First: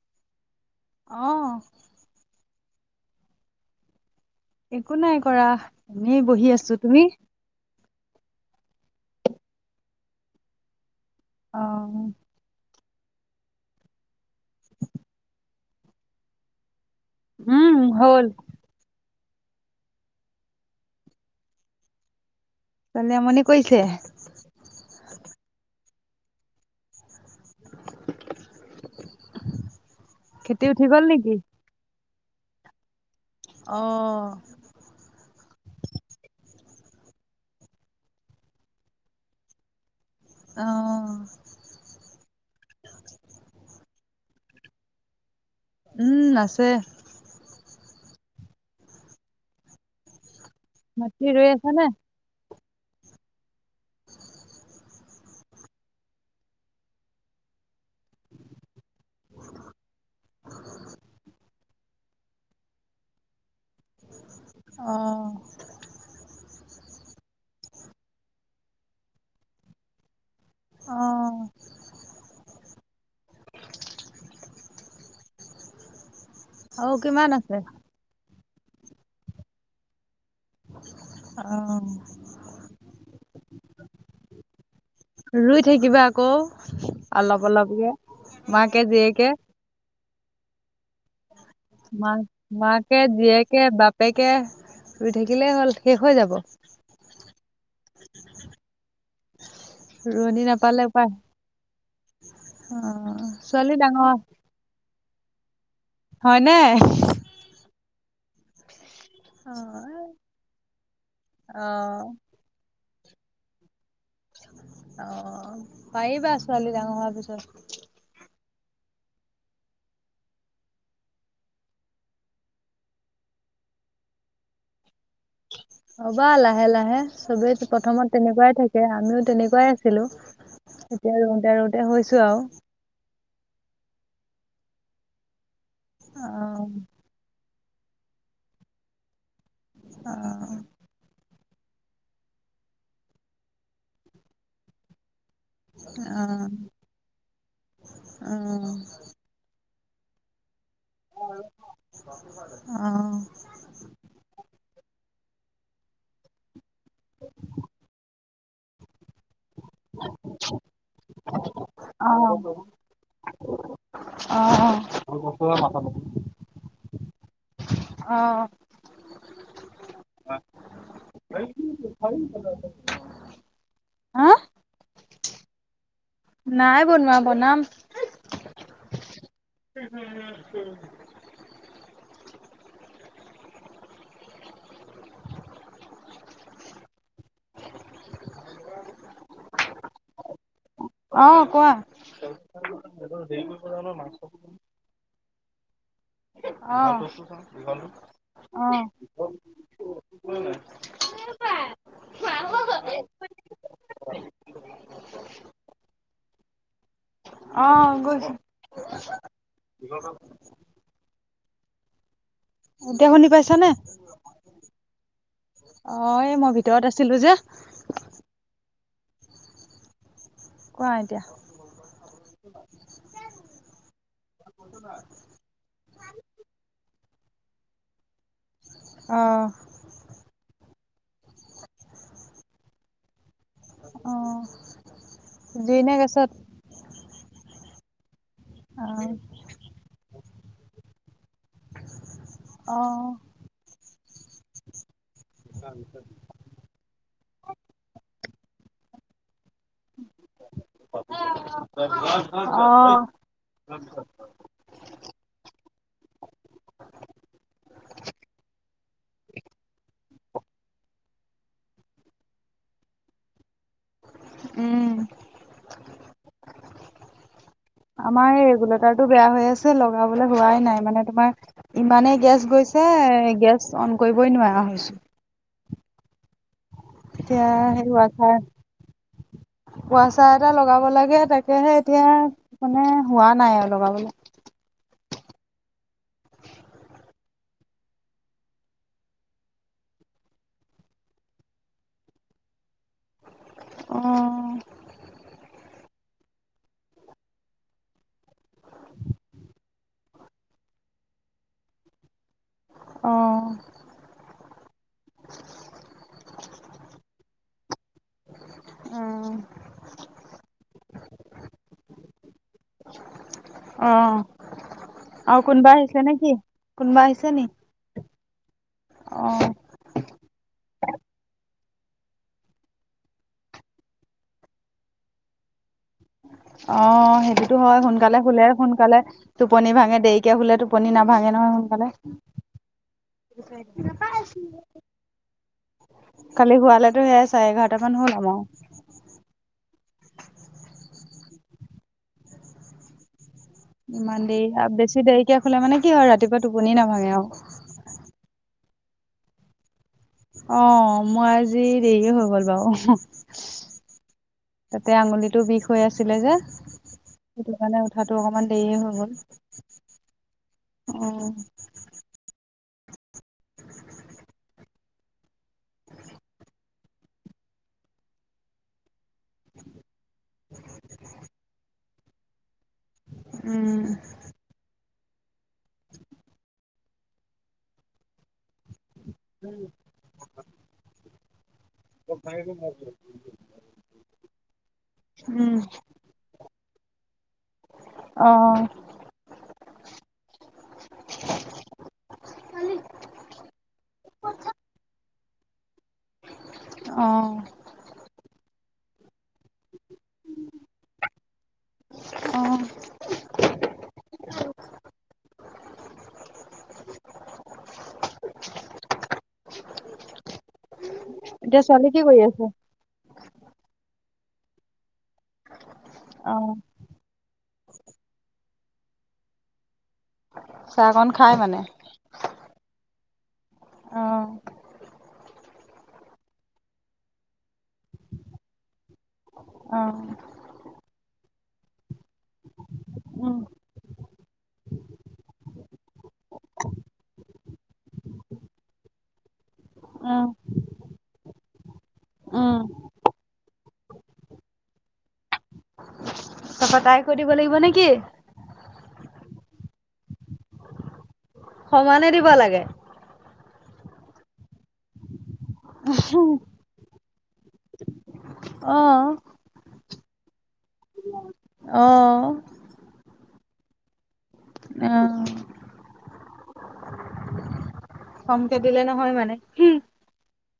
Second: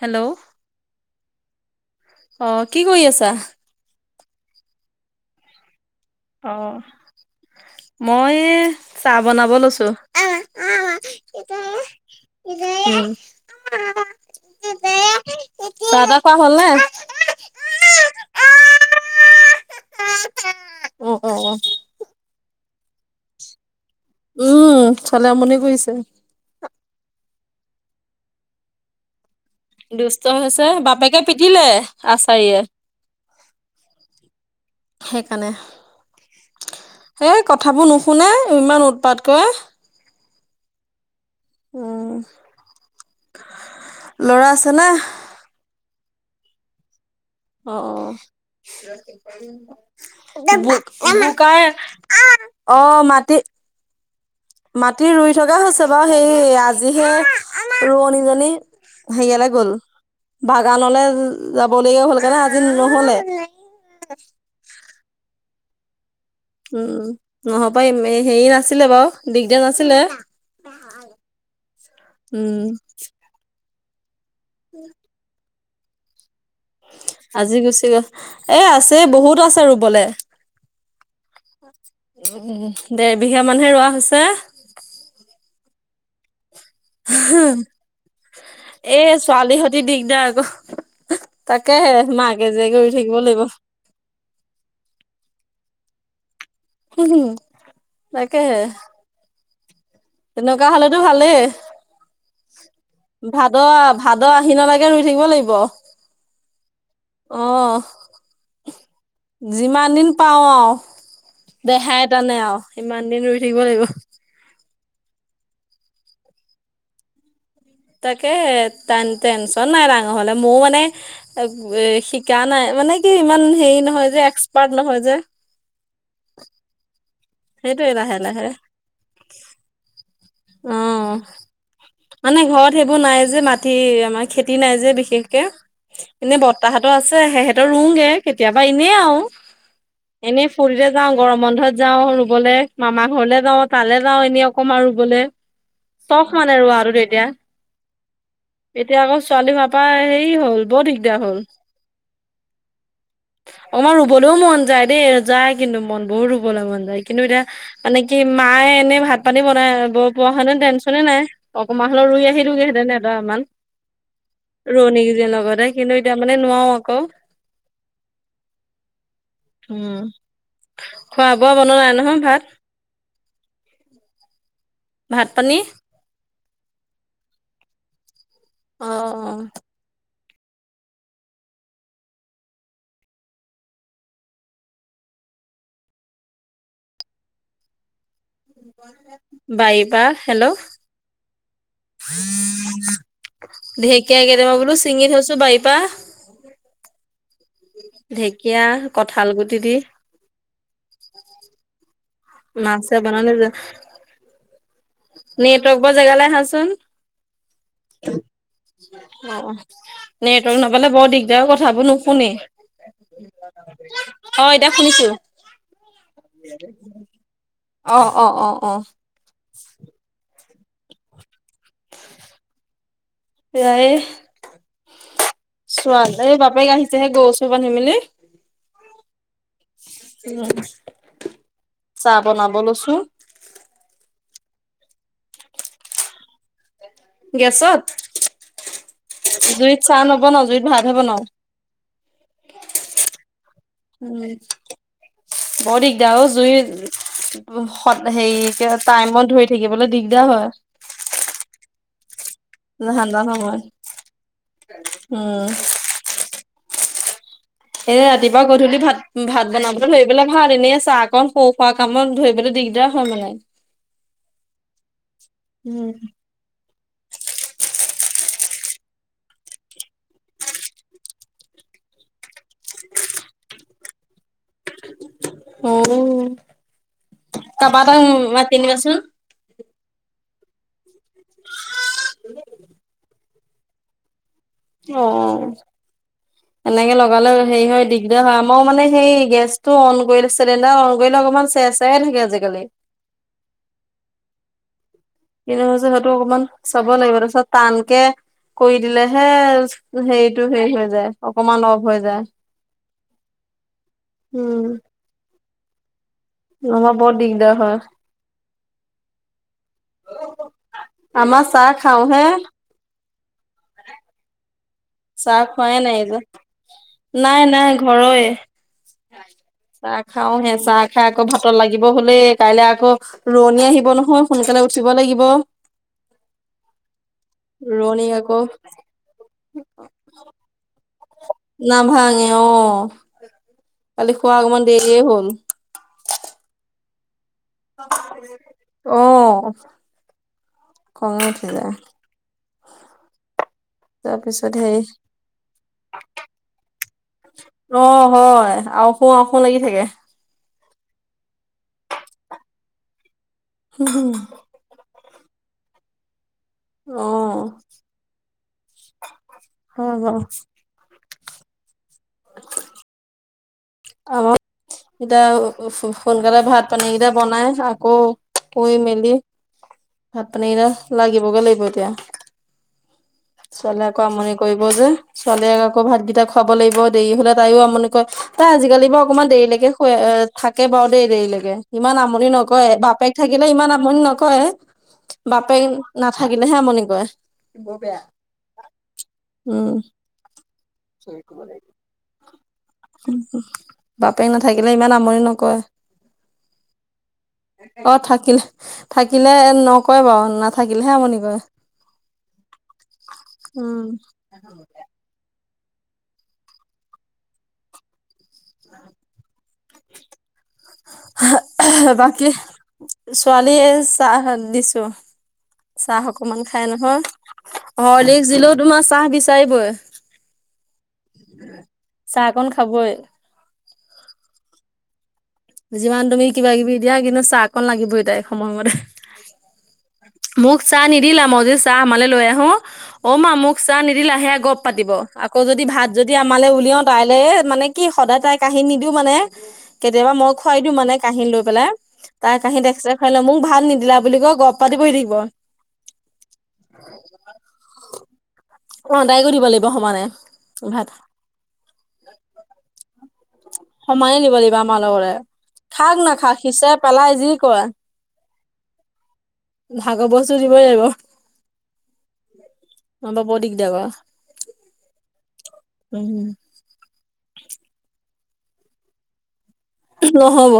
Hello. অঁ',। অ' কি কৰি আছা? একো নাই কৰা এনেই বহি আছো। তুমি? মই এই চাহ বনাব লৈছো। অ',। [unintelligible] [unintelligible] চাহ-তাহ খোৱা হ'ল নে? উম' হ'ল। অঁ', -অ', -অ',। ছোৱালী আমনি কৰিছে? উমঁ, ছোৱালী আমনি কৰিছে। [unintelligible] দুষ্ট খেতি হৈছে, উঠি গ'ল বাপেকে নেকি? পিধিলে আচাৰিয়ে। অ',। সেইকাৰণে। এই কথাবোৰ নুশুনে ইমান উৎপাত কৰে। অঁ',। উমঁ, ল'ৰা আছে নে? উমঁ, আছে। অ', মাটি ৰুই আছা -অ',। নে? অ' মাটি [unintelligible] মাটি ৰুই থকা হৈছে বাৰু, সেই আজিহে ৰোৱনীজনী- হেৰিয়ালৈ গ'ল বাগানলে যাবলগীয়া হ'ল কাৰণে আজি নহ'লে। অ'। উম-উম। ন'হবা হেৰি নাছিলে বাৰু দিগদাৰ নাছিলে। অঁ',। উমঁ। [unintelligible] আৰু কিমান আজি আছে? গুচি গ'ল। এ' আছে বহুত আছে ৰুবলে। অ' উম, দেৰ বিঘা মান'হে ৰোৱা হৈছে। ৰুই থাকিবা আকৌ অলপ-অলপকে এ মাকে-জীয়েকে। ছোৱালী দিগদাৰ আকৌ, তাকে'হে মাকে-জীয়েকে ৰুই থাকিব লাগিব। তাকে, ৰুই থাকিলেই হ'ল শেষ হৈ যাব। হুম-হুম। তাকে'হে, ৰোৱনী তেনেকুৱা নাপালে হ'লেতো উপায় ভালেই। অ' ভাদ, ছোৱালী ডাঙৰ ভাদ-আহিনলৈকে ৰুই থাকিব লাগিব। হয় নে। অঁহ'। যিমান অ' দিন পাৰো আৰু অ', দেহাই তানে আৰু। ইমান দিন ৰুই থাকিব লাগিব। অ', পাৰিবা ছোৱালী ডাঙৰ হোৱাৰ পিছত। তাকেহে টেন টেনচন নাই ডাঙৰ হ'লে মোৰ মানে এ' শিকা নাই মানে কি ইমান হেৰি নহয় যে এক্সপাৰ্ট নহয় যে। হবা লাহে লাহে চবেই সেইটোৱে প্ৰথমত লাহে লাহে তেনেকুৱাই থাকে আমিও তেনেকুৱাই আছিলো‌ এতিয়া অ'। ৰুউতে ৰুউতে মানে ঘৰত সেইবোৰ নাই যে, মাটি আমাৰ খেতি নাই যে বিশেষকে, মানে অ', বৰতা হতৰ আছে সেই সে সেহেতৰ ৰুংগে কেতিয়াবা এনেই আও এনেই অ', ফূৰ্তিতে যাওঁ গৰম বন্ধত যাওঁ ৰুবলে মামা ঘৰলৈ যাওঁ, তালৈ যাওঁ এনেই অকণমান ৰুবলে। চখ অ', মানে ৰোৱা আৰু তেতিয়া অ', এতিয়া আকৌ ছোৱালী মাক হোৱাৰ পা হেৰি হ'ল বৰ দিগদাৰ হ'ল অ ম ৰুব ৰুবলৈও মন যায় দেই যায় কিন্তু মন বহুত ৰুবলে মন যায় কিন্তু এতিয়া মানে কি মায়ে এনে ভাত পানী বনাই ব পোৱা হেতেন টেনচনে নাই। মই হলো ৰুই আহিলগে হেতেন এদৰামান অ', অ', ৰুৱনি কেইজনী লগতে কিন্তু এতিয়া মানে নোৱাৰো আক। অ উম, খোৱা বোৱা বনোৱা নাই নহয় ভাত হাআ ভাত পানী নাই বনোৱা বনাম। অ অ [unintelligible] বাৰিপা হেল্ল হেল্ল অ কোৱা ঢেকীয়া কেইটামান বোলো চিঙি থৈছো বাৰিপা অ অ ঢেকীয়া কঁঠাল গুটি দি [unintelligible] মাছে বনালে যে নেটৱৰ্ক পোৱা জেগাল আহাচোন। অ', গৈছো অ, অ নেটৱৰ্ক না পালে বৰ দিগদাৰ অ কথাবোৰ নুশুনে এতিয়া শুনি পাইছ নে? অ এতিয়া শুনিছো। অ এই মই ভিতৰত আছিলো যে অ অ অ অ [unintelligible] কোৱা এতিয়া এয়াই চোৱা এই বাপেক আহিছেহে গৰু চৰু বান্ধি মেলি অ উ চাহ বনাব লৈছো। অ জুই নে গেছত? গেছত অ', জুইত চাহ নবনাও জুইত ভাতহে বনাওঁ। অ অ উম বৰ দিগদাৰ অ জুইত সত হেৰিকে টাইমত ধৰি থাকিবলে দিগদাৰ হয়। [unintelligible] [unintelligible] উম এ ৰাতিপুৱা গধূলি ভাত ভাত বনাবলৈ ধৰিবলে ভাল এনেই চাহ কণ সৰু সুৰাকে কামত ধৰিবলৈ দিগদাৰ হয় মানে। উম। উম। আমাৰ এই ৰেগুলেটাৰটো বেয়া হৈ আছে, লগাবলৈ হোৱাই নাই মানে তোমাৰ ইমানেই গেছ গৈছে গেছ অন কৰিবই নোৱাৰা হৈছো। অ', এতিয়া কাবা সেই এটাক ৱাচাৰ মাতি নিবাচোন। ৱাচাৰ এটা লগাব লাগে তাকেহে এতিয়া মানে হোৱা নাই আৰু লগাবলে। অ'। এনেকে লগালেও হেৰি হয়, দিগদাৰ হয় আমাৰ মানে সেই গেছ টো অন কৰিলে চিলিণ্ডাৰ অন কৰিলে অকণমান চেচ- চে চেয়াই থাকে আজিকালি। অ'। কিনো হৈছে সেইটো অকমান চাব লাগিব তাৰ পিছত টানকে কৰি দিলেহে হেৰিটো হেৰি হৈ যায়, অকনমান অফ হৈ যায়। অ'। উম। নহ'বা বৰ দিগদাৰ হয়। উম। আমাৰ চাহ খাও হে। অ', চাহ আৰু কোনোবা খোৱাই নাই আহিছে যে নেকি? কোনোবা আহিছে নাই নি? নাই ঘৰয়ে। অ'। চাহ খাও হে, চাহ খাই আকৌ ভাতৰ লাগিব হ'লেই কাইলে আকৌ ৰোৱনী আহিব নহয় সোনকালে উঠিব লাগিব। অ', সেইটোতো হয়, ৰোৱনীক সোনকালে আকৌ শুলে সোনকালে টোপনি ভাঙে দেৰিকে শুলে টো টোপনি নাভাঙে নহয় সোনকালে। নাভাঙে অ', এই হ'ল। কালি শুৱালেতো সেয়াই চাৰে এঘাৰটামান হ'ল আমাৰো। অ', খঙ উঠি যায়। [inaudible] ইমান দেৰি তাৰপিছত আৰু হেৰি বেছি দেৰিকে শুলে মানে কি হয়, ৰাতিপুৱা টোপনি নাভাঙে আৰু। অ', হয়, আও শু আও শু লাগি থাকে। অ', মই আজি দেৰিয়ে হৈ গ'ল বাৰু। [unintelligible] তাতে আঙুলিটো বিষ হৈ আছিলে যে? অ'। সেইটোকাৰণে উঠাটো অকমান দেৰি হৈ গ'ল, হয় বাৰু, উম। অ', এতিয়া সো-সো-সোনকালে ভাত পানীকেইটা বনাই আকৌ ক'ই মেলি, ভাত-পানী কেইটা লাগিবগে লাগিব এতিয়া। উম, ছোৱালীয়ে আকৌ আমনি কৰিব যে, ছোৱালীয়ে আকৌ ভাতকেইটা খুৱাব লাগিব। দেৰি হ'লে তাইও আমনি কৰে, তাই আজিকালি বাৰু অকমান দেৰিলৈকে শুৱে থাকে বাৰু দেই দেৰিলৈকে, ইমান আমনি নকৰে বাপেক থাকিলে ইমান আমনি নকৰে। উম। বাপেক নাথাকিলেহে আমনি কৰে, অ', উম। [unintelligible] উম' উম, বাপেক নাথাকিলে ইমান আমনি নকৰে। অঁ'। অঁ থাকিল, থাকিলে নক- কয় বাৰু নাথাকিলেহে আমনি কৰে, অ'। উম। [unintelligible] [unintelligible] অহ' এতিয়া ছোৱালী আহা, কি কৰি বাকী আছে? ছোৱালীয়ে চাহ দিছো। চাহ অকমান অ' খাই নহয়, হৰলিক্স দিলেও তোমাৰ চাহ বিচাৰিবই। চাহকণ খায় মানে? চাহকন খাবই। অঁ' যিমান তুমি কিবা কিবি দিয়া, কিন্তু চাহকণ লাগিবই তাইক সময়মতে। অঁ'। মোক চাহ নিদিলা, মই যদি চাহ আমালে লৈ আহোঁ- অ' মা উম, মোক চাহ নিদিলা, সেয়া গপ পাতিব। আকৌ যদি ভাত যদি আমালে উলিয়াওঁ তাইলে এ মানে- কি সদায় তাই কাহি নিদিও মানে, কেতিয়াবা উম। মই খোৱাই দিওঁ মানে কাহিত লৈ পেলাই- তাই উম, কাঁহীত এক্সতাৰে খাই লৈ মোক ভাত নিদিলা বুলি কয় গপ পাতি বহি থাকিব। তাপা তাই কো দিব লাগিব নেকি? অঁ তাইকো দিব লাগিব সমানে ভাত। সমানে দিব লাগে? সমানে নিব লাগিব আমাৰ লগতে, খাক নাখাক সিচে পেলাই যি কৰে। অঁ অঁ। ভাগৰ বস্তু দিবই লাগিব। অঁ অঁ। নহ'বা বৰ দিগদাৰ কৰে। অ'। উম। কমকে দিলে নহয় মানে? হুম। নহব,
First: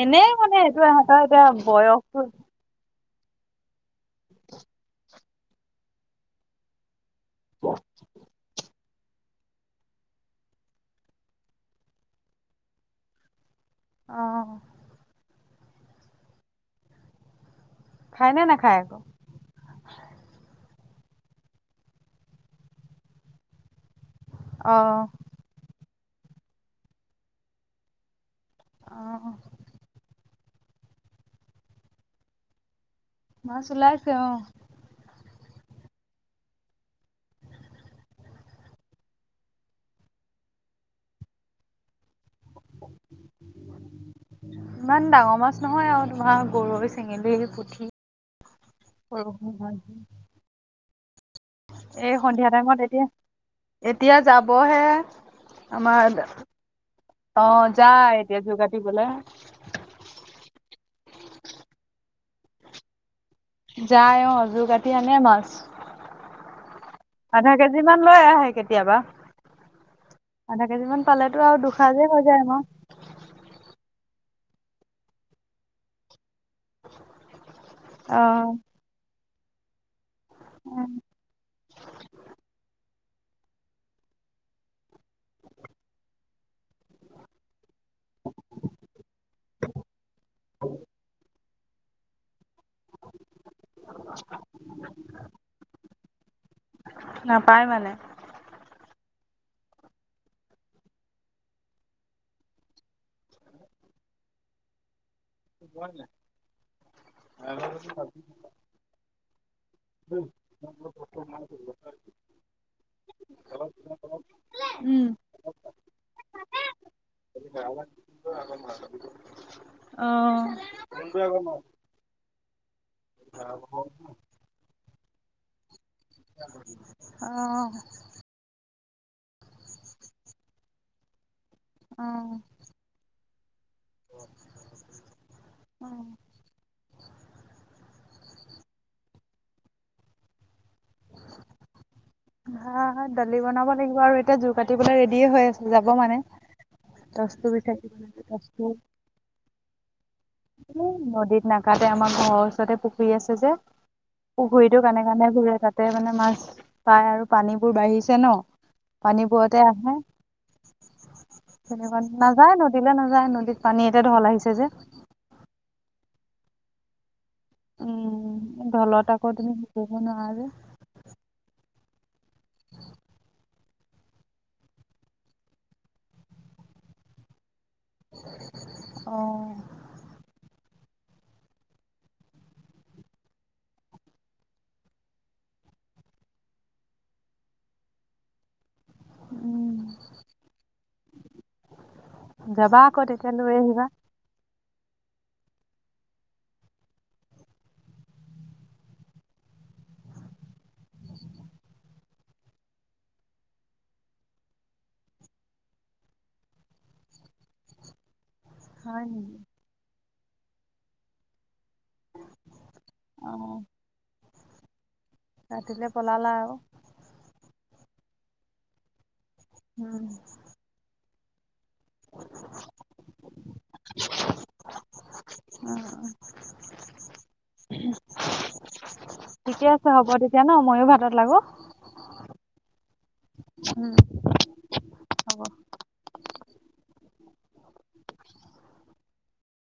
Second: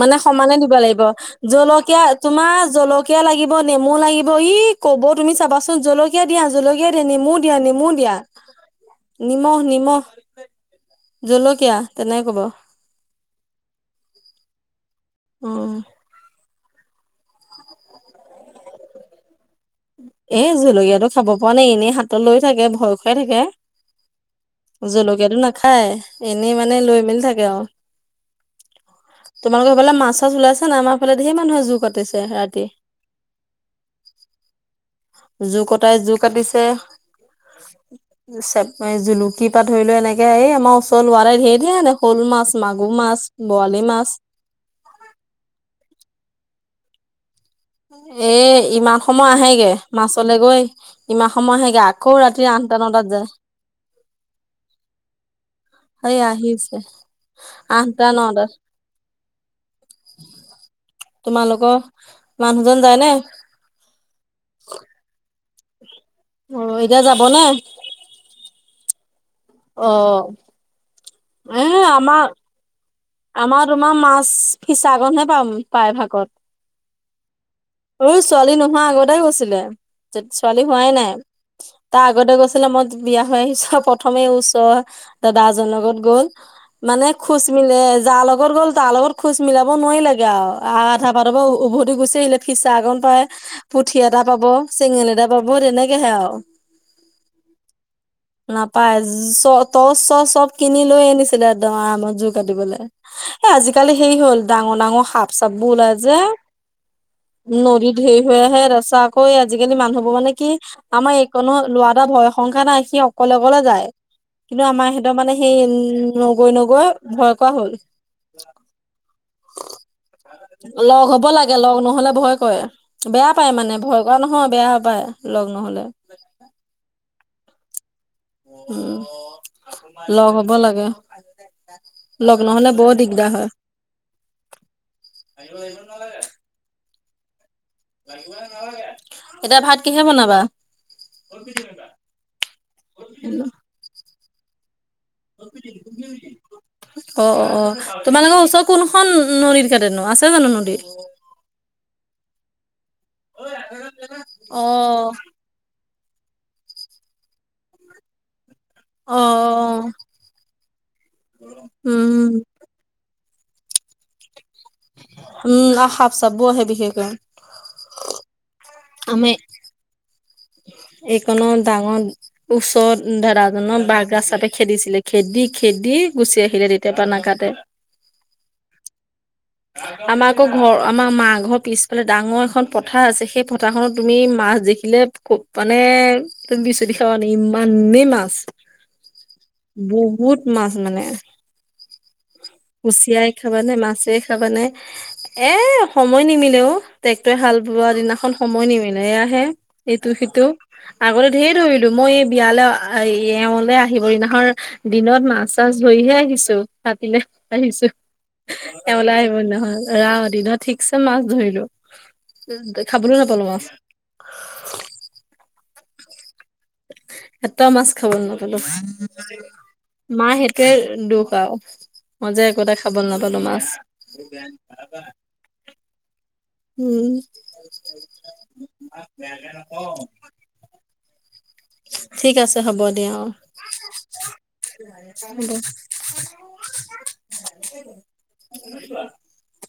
মানে সমানে দিব এইটো লাগিব। ইহঁতৰ এতিয়া জলকীয়া বয়সটো তোমাৰ জলক- কীয়া লাগিব নেমু লাগিব, ই ক'ব তুমি চাবাচোন, জলকীয়া দিয়া জলকীয়া দিয়া নেমু দিয়া নেমু দিয়া। নিমখ নিমখ জলকীয়া তেনেক কব। অঁ অ। অঁহ। খাই নে নাখায় আকৌ? এ জলকীয়াটো খাব পোৱা নাই এনেই হাতত লৈ থাকে ভয় খুৱাই থাকে। অ'। জলকীয়াটো নাখায়, এনেই মানে লৈ মেলি থাকে আৰু। অঁহ'। তোমালোকৰ সেইফালে মাছ চাছ ওলাইছে নাই? আমাৰফালে ধেইৰ মানুহে জোৰ পাটিছে ৰাতি। মাছ ওলাইছে অঁহ। জু কটাই জু কাটিছে- চেপাঁ জুলুকিৰ পৰা ধৰি লৈ এনেকে এই আমাৰ ওচৰ লৰাই এটাই ঢেৰ ধেৰ আনে শ'ল মাছ, মাগুৰ মাছ। বৰালি মাছ। ইমান ডাঙৰ মাছ নহয় আৰু তোমাৰ গৰৈ, চেঙেলী, পুঠি। এ ইমান সময় সৰু সৰু আহেগে, মাছ মাছলে গৈ ইমান সময় আহে- গে, আকৌ এই ৰাতি সন্ধিয়া আঠটা টাইমত নটাত এতিয়া যায়। এতিয়া যাবহে। আমাৰ সেই দে আহিছে অঁ আঠটা যায় এতিয়া নটাত যো কাটিবলে। তোমালোকৰ মানুহজন যায় নে? যায় অ' যোৰ কাটি আনে মাছ। অ' এতিয়া যাব নে? যিমান লৈ আহে কেতিয়াবা। অঁ। আধা কেজি মান পালেতো আৰু দুসাঁজেই হৈ যায় আমাৰ। আমাৰ তোমাৰ মাছ ফিচাকনহে পাম প্ৰায় ভাগত। সৰু অ', ছোৱালী নোহোৱা আগতে গৈছিলে। ছোৱালী হোৱাই নাই তাৰ আগতে গৈছিলে। মই বিয়া হৈ আহিছো প্ৰথমে ওচৰৰ দাদা এ জনৰ লগত গ'ল। মানে খোজ মিলে যাৰ লগত গ'ল তাৰ লগত খোজ মিলাব নোৱাৰিলেগে আৰু, আ আধা বাটৰ পৰা উভতি গুচি আহিলে। ফিচাকন পাই পুঠি এটা পাব চেঙেলী এটা পাব তেনেকেহে আৰু। নাপায় মানে? নাপায়। চ টচ চচ চব কিনি লৈ আনিছিলে একদম আৰামত জোৰ কাটিবলে। এ আজিকালি সেই হ'ল ডাঙৰ ডাঙৰ সাপ চপ বোৰ ওলাই যে, নদীত হেৰি হৈ আহে। তাৰপিছত আ কৌ আজিকালি মানুহবোৰ মানে কি আমাৰ এই কনৰ ল'ৰা এটা ভয় সংকা নাই সি অকলে অকলে যায়। কিন্তু আমাৰ উম, সিহঁতৰ মানে সেই উম নগৈ নগৈ ভয় কৰা হ'ল। [unintelligible] অ'। লগ হ'ব লাগে, লগ নহ'লে ভয়- কৰে, বেয়া পায় মানে ভয় কৰা নহয় বেয়া পায় লগ নহ'লে। অঁ। উম, লগ হ'ব লাগে, অ', লগ নহ'লে বৰ দি দাৰ হয়। অ', এতিয়া ভাত কিহে বনাবা? ভাত দালি বনাব লাগিব, আৰু এতিয়া জোৰ কাটিবলৈ ৰেড ডী হৈ আছে যাব মানে। টৰ্চটো বিচাৰি ফুৰিছে। টৰ্চটো কোনন নদীত কাটেনো, আছে যানো কোনো নদীত নাকাটে, আমাৰ ঘৰৰ ওচৰতে পু খুৰী আছে যে, অ পুখুৰীটোৰ কানে কানে ঘূৰে, তাত তে মানে মাছ পাই আৰু, পানীবোৰ বাঢ়িছে ন। অ পানীবোৰতহে অ'। আহে, তেনেকুৱা উম নাযায় ন দীলে নাযায়, নদীত পানী এতিয়া ঢল আহিছে যে। উম, আৰু সাপ চাপ বোৰ আহে বিশেষকৈ। উম, ঢলত আমি আকৌ তুমি সাতুৰিব নোৱাৰা যে। এইকণত ডাঙৰ ওচৰৰত দাদাজনক বাৰগাজ সাপে খেদিছিলে, খেদি খেদি গুচি আহিলে তেতিয়া পা নাকাটে। হয়। আমাৰ আকৌ ঘৰ আমাৰ মা ঘৰৰ পিছফালে ডাঙৰ এখন পথাৰ আছে। সেই পথাৰখনত তুমি মাছ দেখিলে ক মানে তুমি বিচুতি খাৱ নেই ইমানেই মাছ। উম বহুত মাছ মানে। যাবা আকৌ কুচিয়াই তেতিয়া লৈ খাবানে আহিবা মাছে খাবা নে এ সময় নিমিলে অও ট্ৰেক্টৰে হাল বোৱা দিনাখন সময় নিমিলে এয়া হে এইটো সিটো আগতে ধেৰ ধৰিলো মই এই বিয়ালে আ এ এওঁলে আহিবৰ দিনাখন দিনত মাছ চাছ ধৰিহে আহিছো ৰাতিলে আহিছো হয় এওলে আহিব নেকি দিনাখন ৰাও দিনত ঠিকছে মাছ ধৰিলো খাবলও নাপালো অ', মাছ ৰাতিলে পলালা আউ এটাও মাছ খাবলে নাপালো উম মাহেত টোৱেৰ দুখ আউ মই যে একোটা খাবলে নাপালো মাছ উম উ ঠিকে আছে হ'ব তেতিয়া ন মইয়ো ভাতত লাগো ঠিক আছে হ'ব দিয়া অ উম হ'ব হব